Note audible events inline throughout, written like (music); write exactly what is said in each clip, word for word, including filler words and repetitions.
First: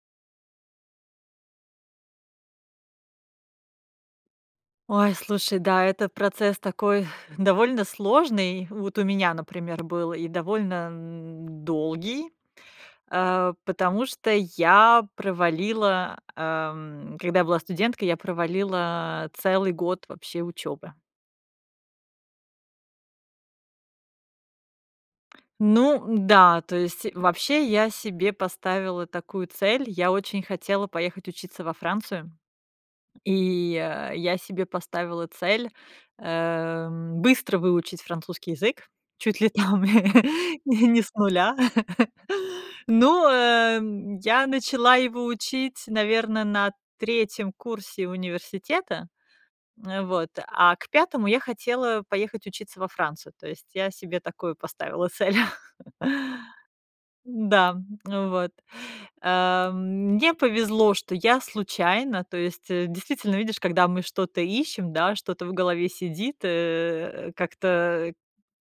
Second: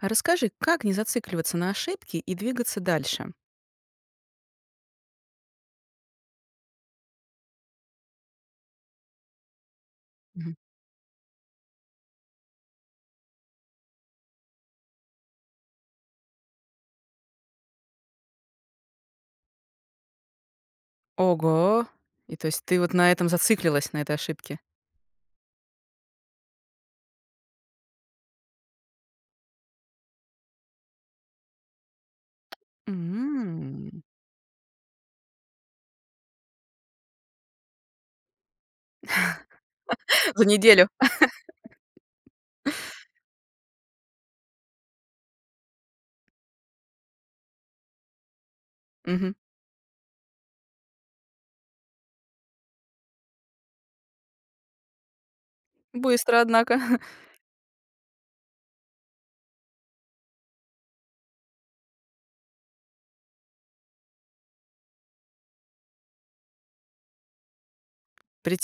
Расскажи, как не зацикливаться на ошибке и двигаться дальше? Ой, слушай, да, это процесс такой (sighs) довольно сложный. Вот у меня, например, был и Мгм. довольно, м, долгий, а, потому что я провалила, ам, когда я была студенткой, я провалила целый год вообще учёбы. Ого! И то есть ты вот на этом зацикливалась, на этой ошибке? Ну да, то есть вообще я себе поставила такую цель: я очень хотела поехать учиться во Францию. И, М. э, я себе поставила цель, э, быстро выучить французский язык чуть ли там (laughs) В неделю. не с нуля. (laughs) (laughs) Ну, эм, я начала его учить, наверно, на третьем курсе университета, Мгм. эм, вот, а к пятому я хотела поехать учиться во Францию, то есть я себе такую поставила цель. (laughs) Быстро, однако. (chuckles) Да, вот. Эм, мне повезло, что я случайно, то есть, действительно, видишь, когда мы что-то ищем, да, что-то в голове сидит, э, как-то, э,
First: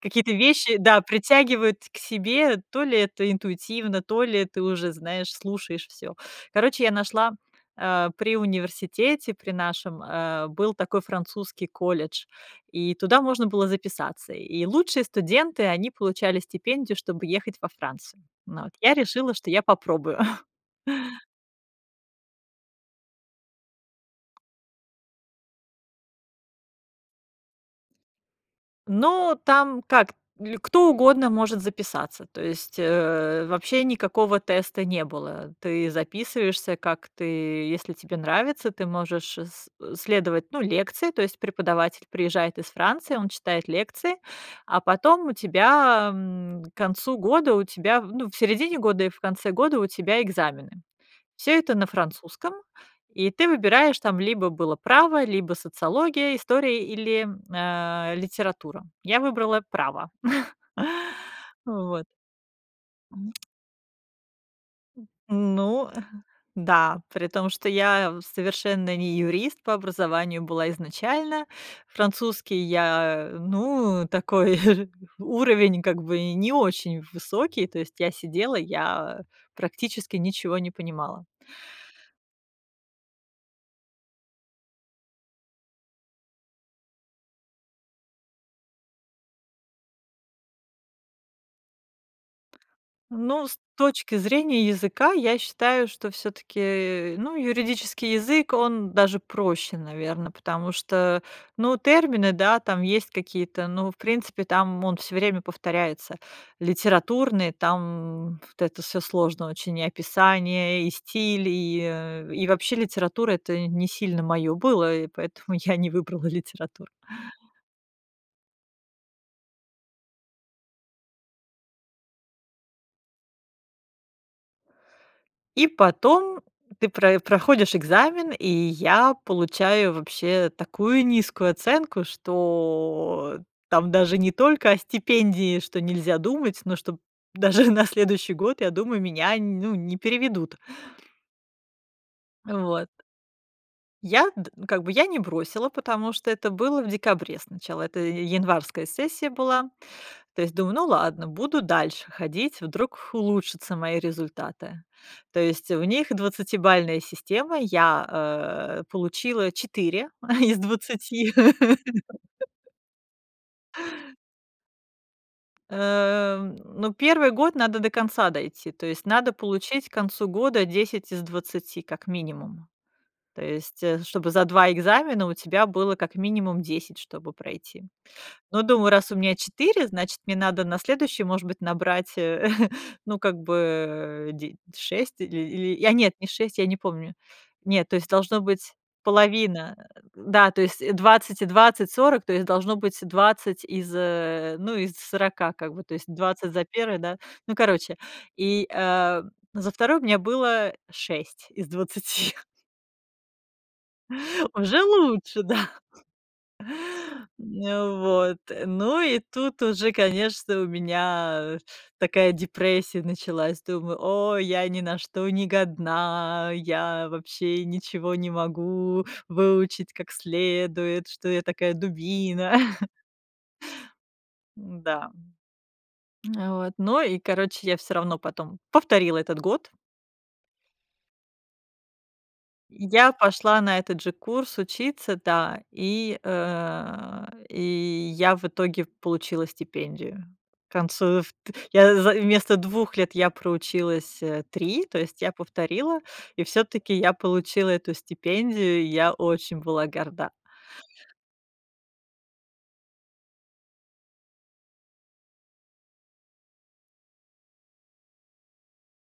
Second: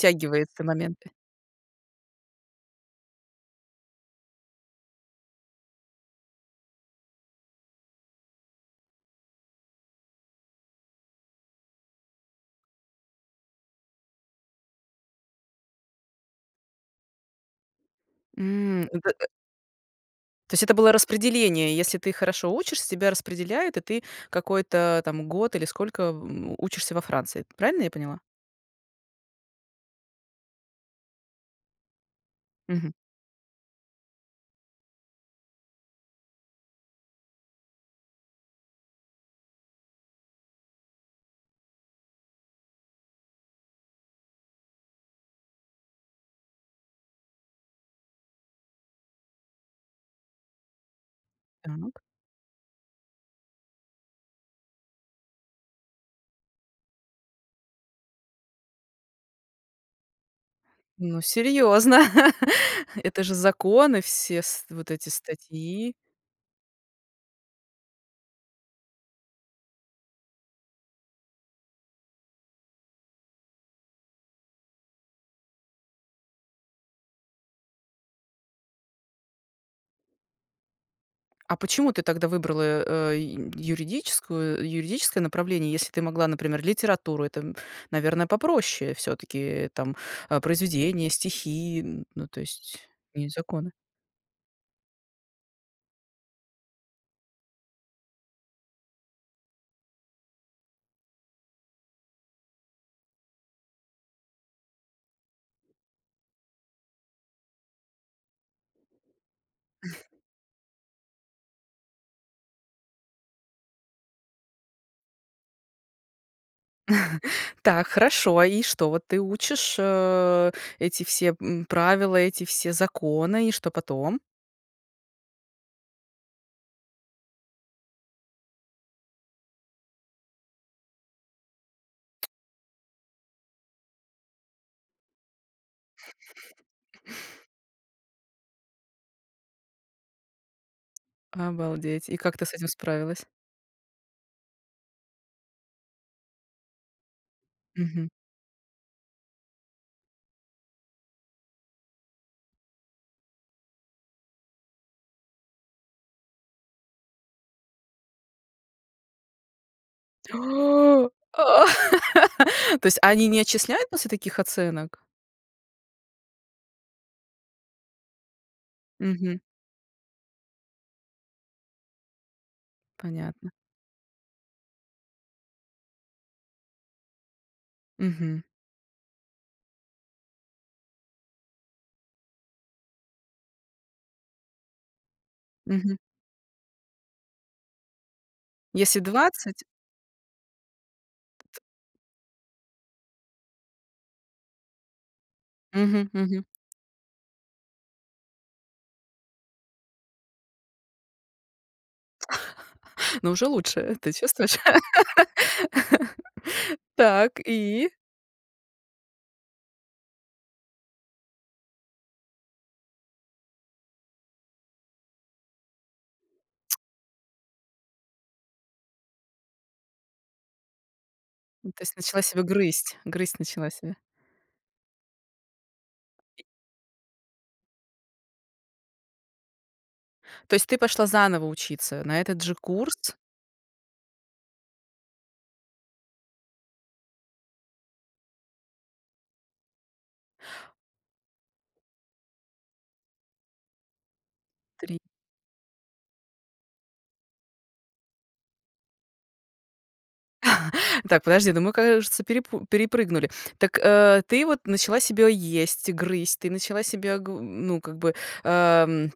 какие-то вещи, да, моменты. притягивают к себе, то ли это интуитивно, то ли ты уже, знаешь, слушаешь всё. Короче, я нашла, а, при университете, при нашем, э, был такой французский колледж, и туда можно было записаться. И лучшие студенты, они получали стипендию, чтобы ехать во Францию. Вот, М, я д э э. решила, что я попробую. (chuckles) То есть это было распределение, и если ты хорошо учишься, тебя распределяют, и ты какой-то год, или сколько, м, учишься во Франции. Правильно я поняла? Ну, там как, или кто угодно может записаться, то есть, Мгм. э, вообще никакого теста не было. Ты записываешься, как ты, если тебе нравится, ты можешь с следовать, ну, лекции, то есть преподаватель приезжает из Франции, он читает лекции, а потом у тебя, м, к концу года, у тебя, ну, в середине года и в конце года у тебя экзамены. Всё это на Так. французском, и ты выбираешь, там либо было право, либо социология, история или, а, литература. Я выбрала право. (chuckles) Ну, серьезно. Вот. (laughs) Это же законы все, с вот эти Ну статьи. да. При том что я совершенно не юрист по образованию была изначально, французский я, ну, такой (chuckles) уровень, как бы, не очень в высокий, то есть я сидела, я практически ничего не понимала. А почему ты тогда выбрала, э, ю юридическую юридическое направление, если ты могла, например, литературу? Это, м, наверно, попроще всё-таки, там, а, произведения, стихи, н ну, то есть, не Ну, с законы. точки зрения языка, я считаю, что всё-таки, э, ну, юридический язык, он даже проще, наверно, потому что, ну, термины, да, там есть какие-то, ну, в принципе, там он всё время повторяется. Литературный там вот это всё сложно очень: и описание, и стиль, и, э, и вообще литература- это не сильно моё было, и поэтому я не выбрала литературу. (chuckles) Так, хорошо, и что? Ты учишь, э, эти все, м, правила, эти все законы, и что потом? И потом ты прои проходишь экзамен, и я получаю вообще такую низкую оценку, что там даже не только о стипендии, что нельзя думать, но что п даже на следующий год, я думаю, меня, ну, не переведут. Обалдеть! И как ты с этим Вот. справилась? Я д как бы я не бросила, потому что это было в декабре сначала, это Мгм. и январская сессия была. То есть думаю: "Ну ладно, буду дальше ходить, вдруг улучшатся мои результаты". То есть у них двадцатибалльная система, я а получила четыре (chuckles) из О! двадцати. (laughs) (laughs) То есть они не отчисляют после таких оценок? Эм, ну, первый год надо до конца дойти, то есть надо Мгм. получить к концу года десять из двадцати, как минимум. То Понятно. есть чтобы за два экзамена у тебя было как минимум десять, чтобы пройти. Мгм. Ну, думаю, раз у меня четыре, значит, мне надо на следующий, может быть, набрать, э, (chuckles) ну, как бы, э, де шесть или или, я Мгм. нет, не шесть, я не помню. Нет, то есть должно быть Если двадцать. половина, да, то есть двадцать и двадцать, сорок, то есть должно быть двадцать из, э, ну, из сорока, как бы, то есть Мгм мгм. двадцать за первое, да, ну, короче. И, э, за второй у меня было шесть из двадцати. (laughs) Но уже лучше, ты чувствуешь? Уже лучше, да. (laughs) Так, и? Н вот, ну, и тут уже, конечно, у меня такая депрессия началась. Думаю: "О, я ни на что не годна, я вообще ничего не могу выучить как следует, что я Ну, такая то есть начала себя дубина". (chuckles) грызть, грызть начала себя. М-да, м. А вот, ну и короче, я всё равно потом повторила этот год. То есть ты пошла заново учиться на этот же курс? Я пошла на этот же курс учиться, да, и, э, и я в итоге получила стипендию. К концу вт я, в вместо двух лет я проучилась, э, три, то три. есть я повторила, и всё-таки я получила эту стипендию, я очень была горда. (chuckles) Так, подожди, ну мы, кажется, перепу перепрыгнули. Так, а ты вот начала себя есть, грызть, ты начала себя гу ну, как бы, ам,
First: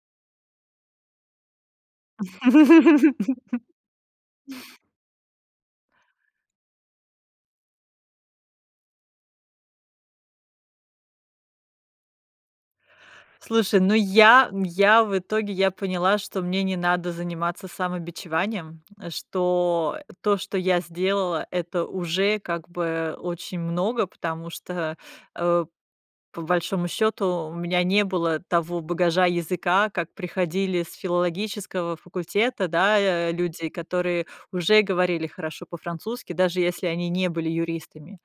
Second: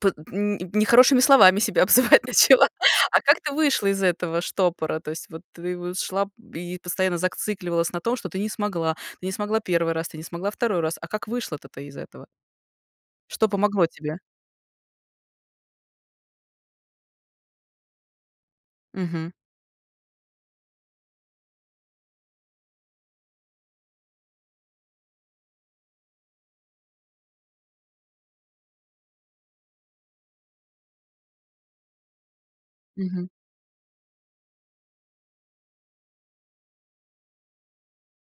под нь нехорошими словами себя обзывать начала. А как ты (laughs) вышла из этого штопора? То есть вот ты вот шла и постоянно зацикливалась на том, что ты не смогла, ты не смогла первый раз, ты не смогла второй раз. А как вышла-то ты из этого? Что Слушай, помогло ну, тебе? я я в итоге, я поняла, что мне не надо заниматься самобичеванием, Мгм. что то, что я сделала,- это уже, как бы, очень много, потому что, э, по большому счёту, у меня не было того багажа языка, как приходили с филологического факультета. Да Мгм. я люди, которые уже говорили хорошо по-французски, даже если они не были юристами.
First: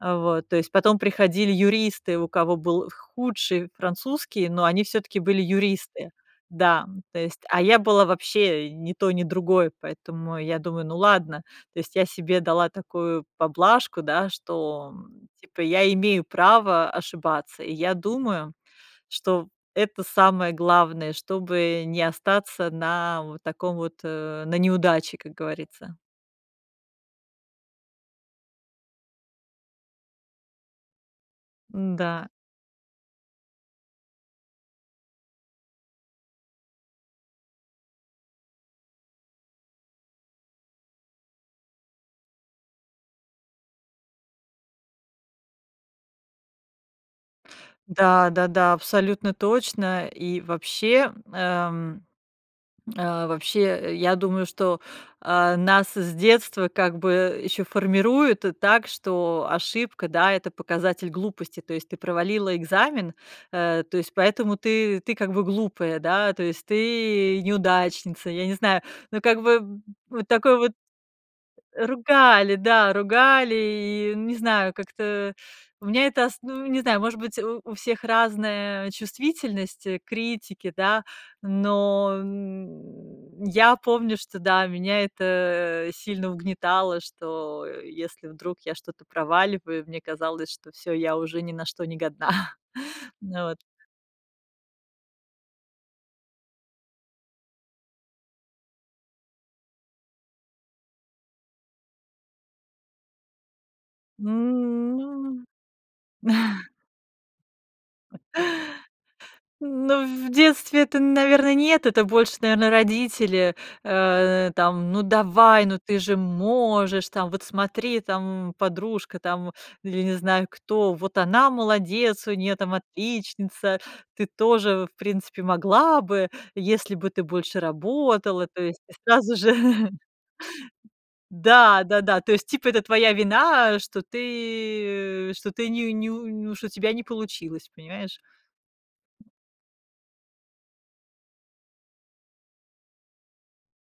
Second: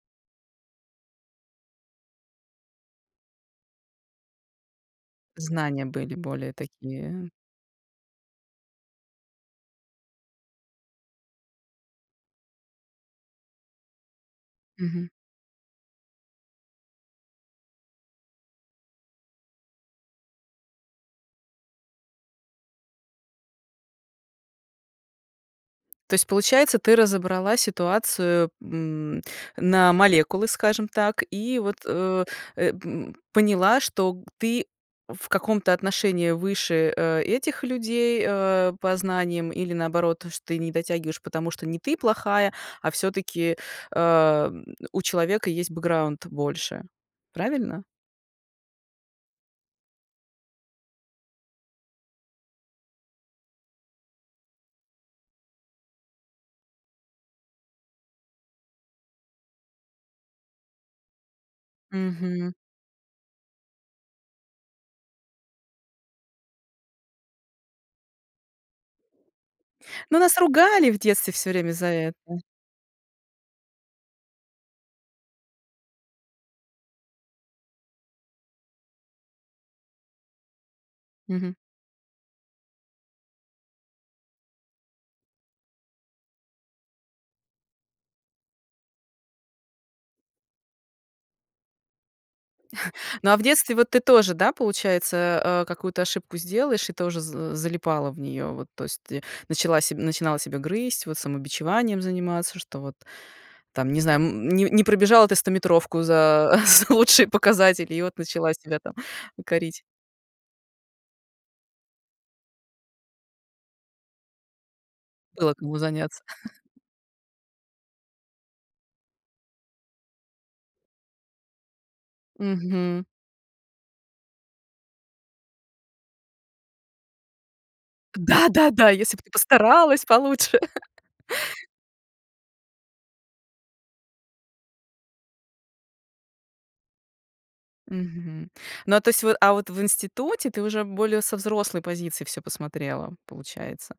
А, вот, то есть потом приходили юристы, у кого был худший французский, но они всё-таки были Знания юристы, были более да. То такие есть, а я была вообще ни той ни другой, поэтому я думаю: "Ну, ладно". То есть я себе дала такую поблажку, да, что, Мгм. м, типа я имею право ошибаться, и я думаю, что в это самое главное, чтобы не остаться на вот таком вот на неудаче, как говорится. То есть получается, ты разобрала ситуацию, м, на молекулы, скажем так, и вот, э, Да. э, м, поняла, что ты в каком-то отношении выше, э, этих людей, а, по знаниям, или наоборот, что ты не дотягиваешь, потому что не ты плохая, а всё-таки, ам, у человека есть бэкграунд больше, правильно? Да, да-да, абсолютно точно. И вообще, м, эм, э, вообще, я думаю, что, а, нас с детства как бы ещё формируют так, что ошибка, да- это показатель глупости. То есть ты Мгм. провалила экзамен, а, то есть поэтому ты ты как бы глупая, да, то есть ты- неудачница, я не знаю, ну, как бы Ну, вот нас такой вот ругали в детстве всё время за это. Ругали, да, ругали, и не знаю, как-то у меня это ос ну, не знаю, может быть, у у всех разная чувствительность к критике, да, Мгм. но, м, я помню, что, да, меня это сильно угнетало, что если вдруг я что-то проваливаю, мне казалось, что всё, я уже ни на что не годна. (chuckles) (chuckles) Ну, а в Ну вот. детстве, вот, ты тоже, да, получается, а, какую-то ошибку сделаешь и тоже з залипала в нее? Вот, то есть ты начала себя начинала себя грызть, вот, самобичеванием заниматься, что вот там, не знаю, м, не не М, пробежала ты стометровку ну за (chuckles) за лучшие показатели, и вот (chuckles) начала себя там корить. Ну, в детстве это, наверное, нет, это больше, наверное, родители, э, там: "Ну, Было давай, кому ну, ты же заняться. (chuckles) можешь, там, вот смотри, там, м, подружка, там, или не знаю кто, вот она молодец, у неё там Мгм. отличница, ты тоже, в принципе, могла бы, если бы ты больше работала", то есть Да-да-да, "если бы ты сразу же. (laughs) постаралась получше". Да, да-да, то есть, типа, это твоя вина, что ты что ты не неу неу что у тебя не получилось, понимаешь? Мгм, ну а то есть вот а вот в институте ты уже более со взрослой позиции всё посмотрела, получается?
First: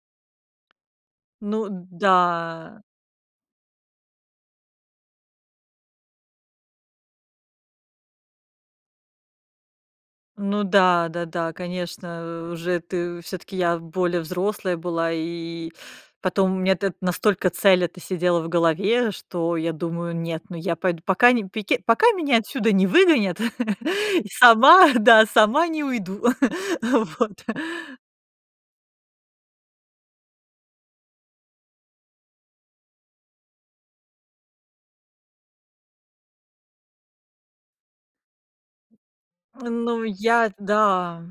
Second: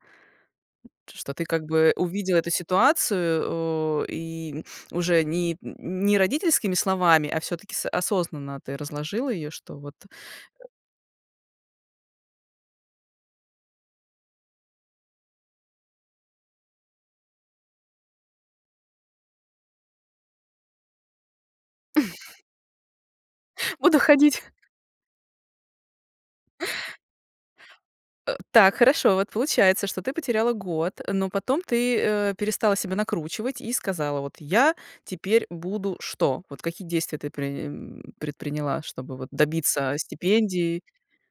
Что ты, как Ну бы, увидела эту да. ситуацию, о, и уже ни не родительскими словами, а всё-таки с осознанно ты разложила ее, что вот Ну да, да-да, конечно, у уже ты всё-таки я более взрослая была, и потом у меня эт настолько цель эта сидела в голове, что я думаю: "Нет, ну я пойду, пока не пик пока меня (chuckles) отсюда не выгонят, Буду (laughs) ходить! сама, да, сама не уйду вот". Э, так, хорошо, вот получается, что ты потеряла год, но потом ты, э, перестала себя накручивать и сказала: "Вот я теперь буду..." Что? Вот какие действия ты прее м предприняла, чтобы вот добиться Ну, я, стипендии? да,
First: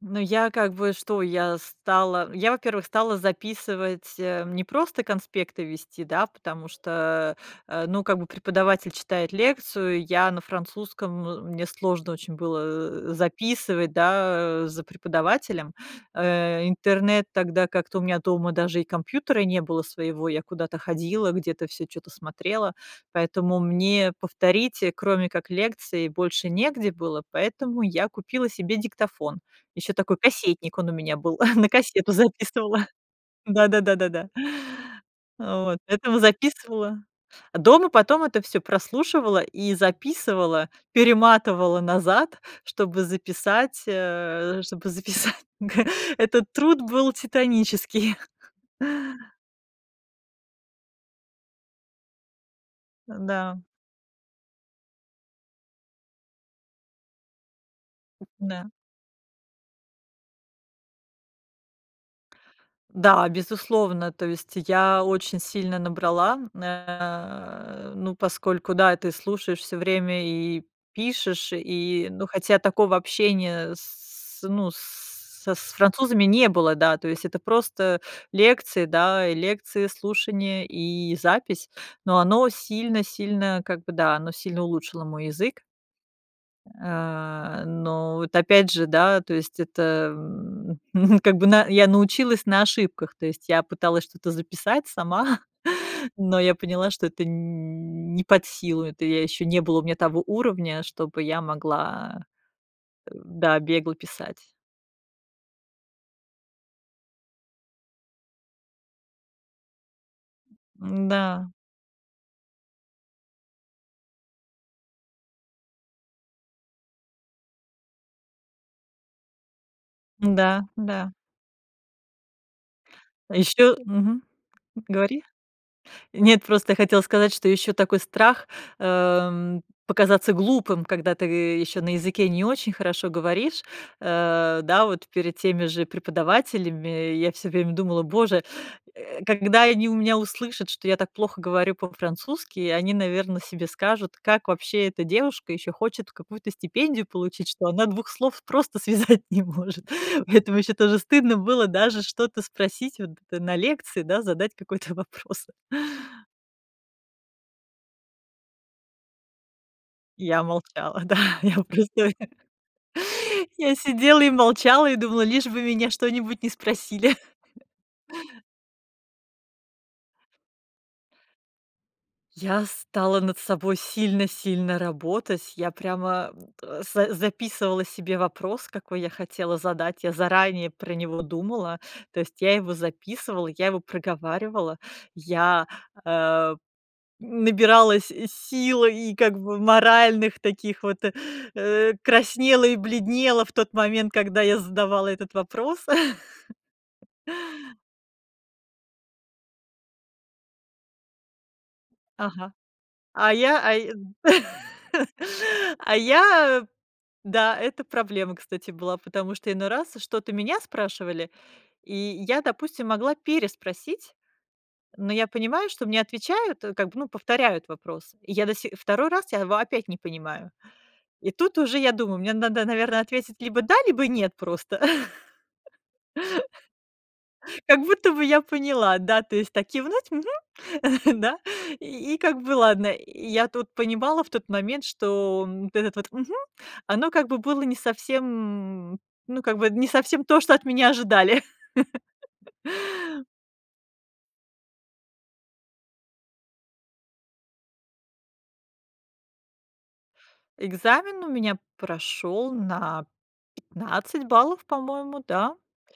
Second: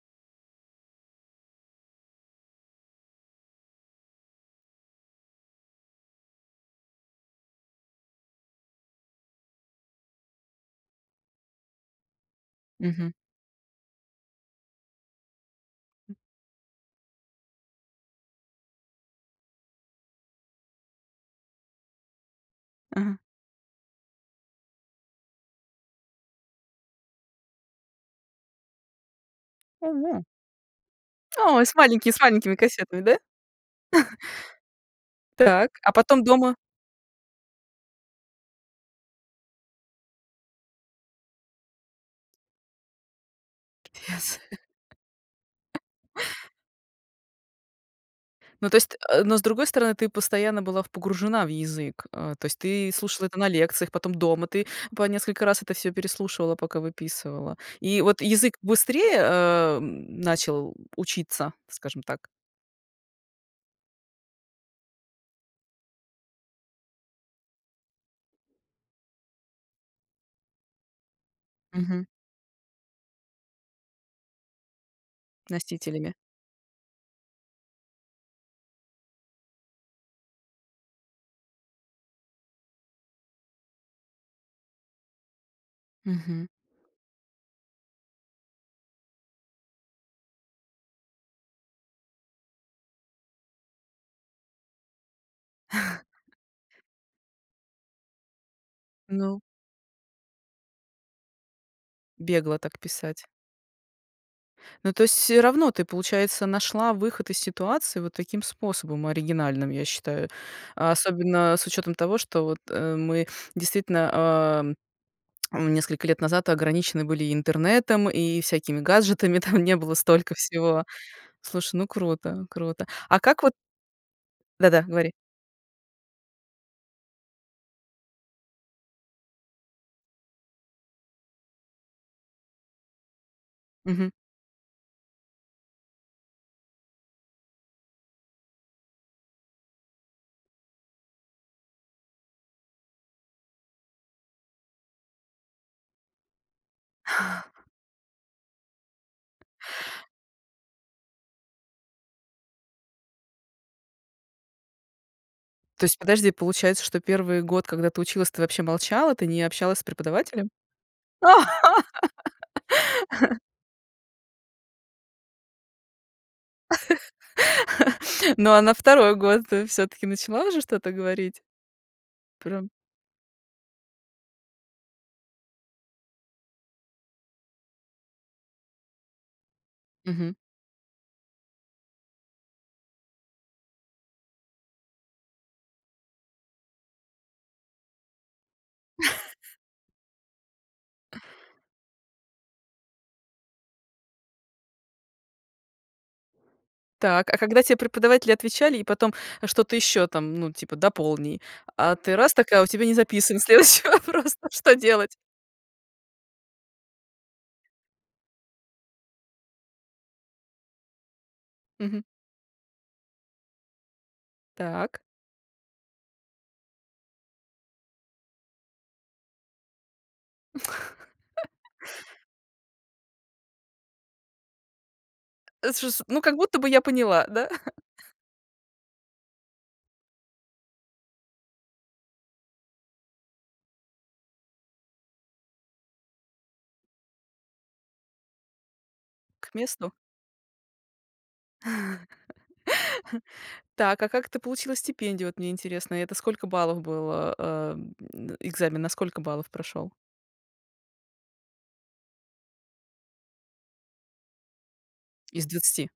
ну, я как бы что, я стала. Я, во-первых, стала записывать, э, не просто конспекты вести, да, потому что, э, ну, как бы преподаватель читает лекцию, я на французском, м мне сложно очень было, Мгм. э, записывать, да, за преподавателем. Э, интернет тогда как-то у меня дома даже и компьютера не было своего, я куда-то ходила, где-то всё чё-то смотрела. Ага. Поэтому мне повторить, кроме как лекции, больше негде было, поэтому я купила себе диктофон. Ещё такой Ага. кассетник, он у меня был, Ой, (chuckles) на с маленьки кассету с маленькими записывала. кассетами, да? Да, да-да-да, да. (chuckles) Так, Вот, а этого потом дома? записывала А дома потом это всё прослушивала и записывала, перематывала назад, чтобы записать, Пипец. э, чтобы записать. Г этот труд был титанический. Ну то есть, а, но, с другой стороны, ты постоянно была погружена в язык. А, то есть, ты слушала это на Да. лекциях, потом дома, ты по несколько раз это всё переслушивала, пока выписывала. И вот язык Да. быстрее, а, м, начал, м, учиться, скажем так? Да, безусловно, то есть я очень сильно набрала, э, ну, поскольку, да, ты слушаешь всё время и пишешь, Мгм. и, ну, хотя такого общения с, ну, с с Носителями. французами не было, да, то есть это просто лекции, да, лекции, слушание и запись, но оно сильно сильно как бы, да, оно сильно улучшило мой язык. Мгм. А, но вот, опять же, да, то есть это, м, (chuckles) как бы я научилась на ошибках, то есть я пыталась что-то записать сама, (chuckles) но я (chuckles) поняла, что это нь не под силу, это я Ну ещё не было у меня того уровня, чтобы я могла, Бегло так э, писать. да, бегло писать. Ну, то есть всё равно ты, получается, нашла выход из ситуации вот таким способом оригинальным, я считаю, а Да. особенно с учетом того, что вот, э, мы действительно, ам, м, несколько лет назад ограничены были и интернетом, и всякими гаджетами, там не было столько Да, всего. да. Слушай, ну круто круто. А А как вот еще мгм, Да-да, говори. говори. Нет, просто я хотела сказать, что еще такой страх, эм, показаться глупым, когда ты еще на языке не очень хорошо говоришь, Мгм. э, да, вот перед теми же преподавателями. Я всё время думала: "Боже, э, когда они у меня услышат, что я так плохо говорю по-французски, они, наверное, себе скажут, как вообще эта девушка ещё хочет какую-то стипендию получить, что (chuckles) она двух слов просто связать не может". Поэтому ещё тоже стыдно было даже что-то спросить вот на лекции, да, задать какой-то вопрос. То есть, подожди, получается, что первый год, когда ты училась, ты вообще молчала, ты не общалась с Я преподавателем? молчала, да, я просто (laughs) Я сидела и молчала, и думала, лишь бы меня что-нибудь не спросили. (laughs) (laughs) Ну, а на второй год ты всё-таки начала уже что-то говорить? Я Прям стала над собой сильно сильно работать, я прямо, м, т с записывала себе вопрос, какой я хотела задать, я Мгм. заранее про него думала. То есть я его записывала, я его проговаривала, я, эм, набиралась сил и, (chuckles) как бы, моральных таких вот, э, краснела и бледнела в тот момент, когда я задавала этот вопрос. (laughs) Так, а когда тебе преподаватели отвечали и потом что-то еще там, ну, типа: "Дополни". А ты, раз, так, Ага. а у тебя не А записан я а следующего вопрос-то, что (laughs) делать? а я Да, это проблема, кстати, была, потому что иной раз что-то меня спрашивали, и Мгм. я, допустим, могла переспросить, Так. но я понимаю, что мне отвечают, как бы, ну, повторяют вопрос. И я до си второй раз я его опять не понимаю. И тут уже я думаю: (laughs) "Мне надо, наверное, ответить либо да, либо нет просто". Это ж с Ну как будто бы я поняла, да? (laughs) Как (laughs) будто бы я поняла, да, то есть так кивнуть: "Мгм", да. (chuckles) И как бы ладно. И я тут понимала в тот момент, что, м, вот это вот "мгм", оно как бы было не совсем Ну, К как бы не месту? совсем то, что от меня ожидали. (laughs) (laughs) Так, а как ты получила стипендию, вот мне интересно? Это сколько баллов было? Ам, экзамен на сколько баллов прошел? Экзамен у меня прошёл на пятнадцать баллов, по-моему, Из да, двадцати?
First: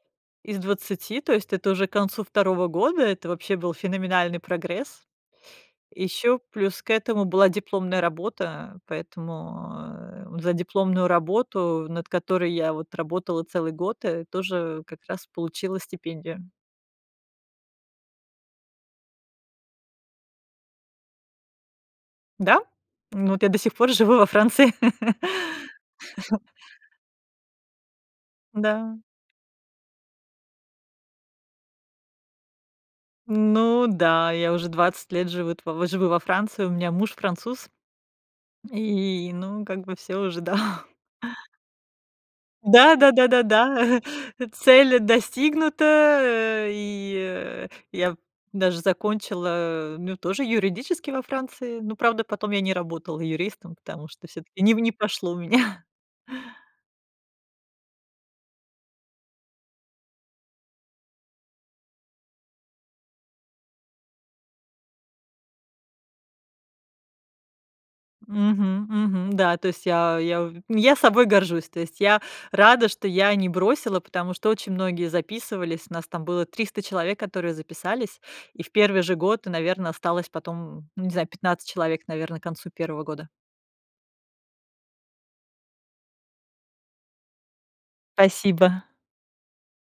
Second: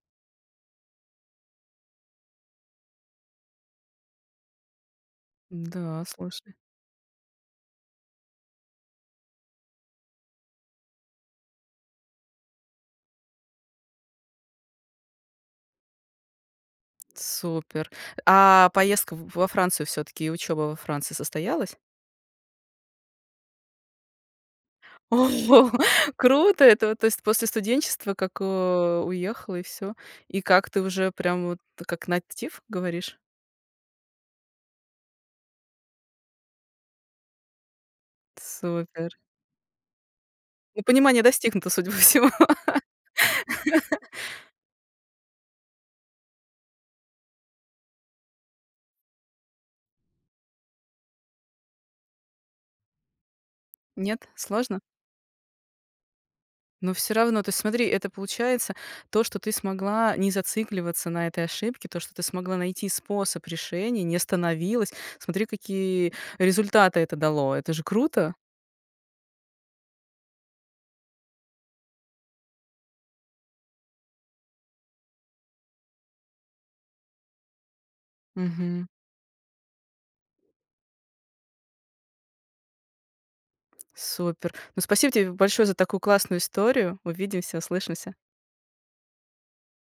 из двадцати, то есть это уже к концу второго года, это вообще был феноменальный прогресс. И Да, ещё слушай. плюс к этому была дипломная работа, поэтому, э, за дипломную работу, над которой я, вот, работала целый год, э, тоже как раз получила стипендию. Супер. А поездка в во Францию всё-таки, учеба во Франции состоялась? Да? Ну, вот я до сих пор живу во Франции. Ого, (laughs) круто! Это, то есть, после студенчества, как, Да. а, уехала и всё. И как ты, уже прям вот как native говоришь? Ну да, я уже двадцать лет живут живу во Франции, у меня муж- француз, Супер. и, ну, как бы, всё уже, Ну, да. понимание достигнуто, судя по всему. Да да да да да, (laughs) (chuckles) цель достигнута, а, и, э я даже закончила, ну, тоже юридический во Франции, ну, правда, потом я не работала юристом, потому Нет? что всё-таки не в Сложно? не пошло у меня. Ну всё равно, то есть смотри, это получается то, что ты смогла не зацикливаться на этой ошибке, то, что ты смогла найти способ решения, не остановилась, смотри, какие результаты это дало, это же круто. Мгм мгм. Да, то есть я я я собой горжусь. То есть я рада, что я не бросила, потому что очень многие записывались, нас там было триста человек, которые записались. И в Мгм. первый же год, наверно, осталось потом, ну, не знаю, пятнадцать человек, наверно, к концу первого года. Супер. Ну, спасибо тебе большое за такую классную историю. Увидимся, услышимся. Спасибо.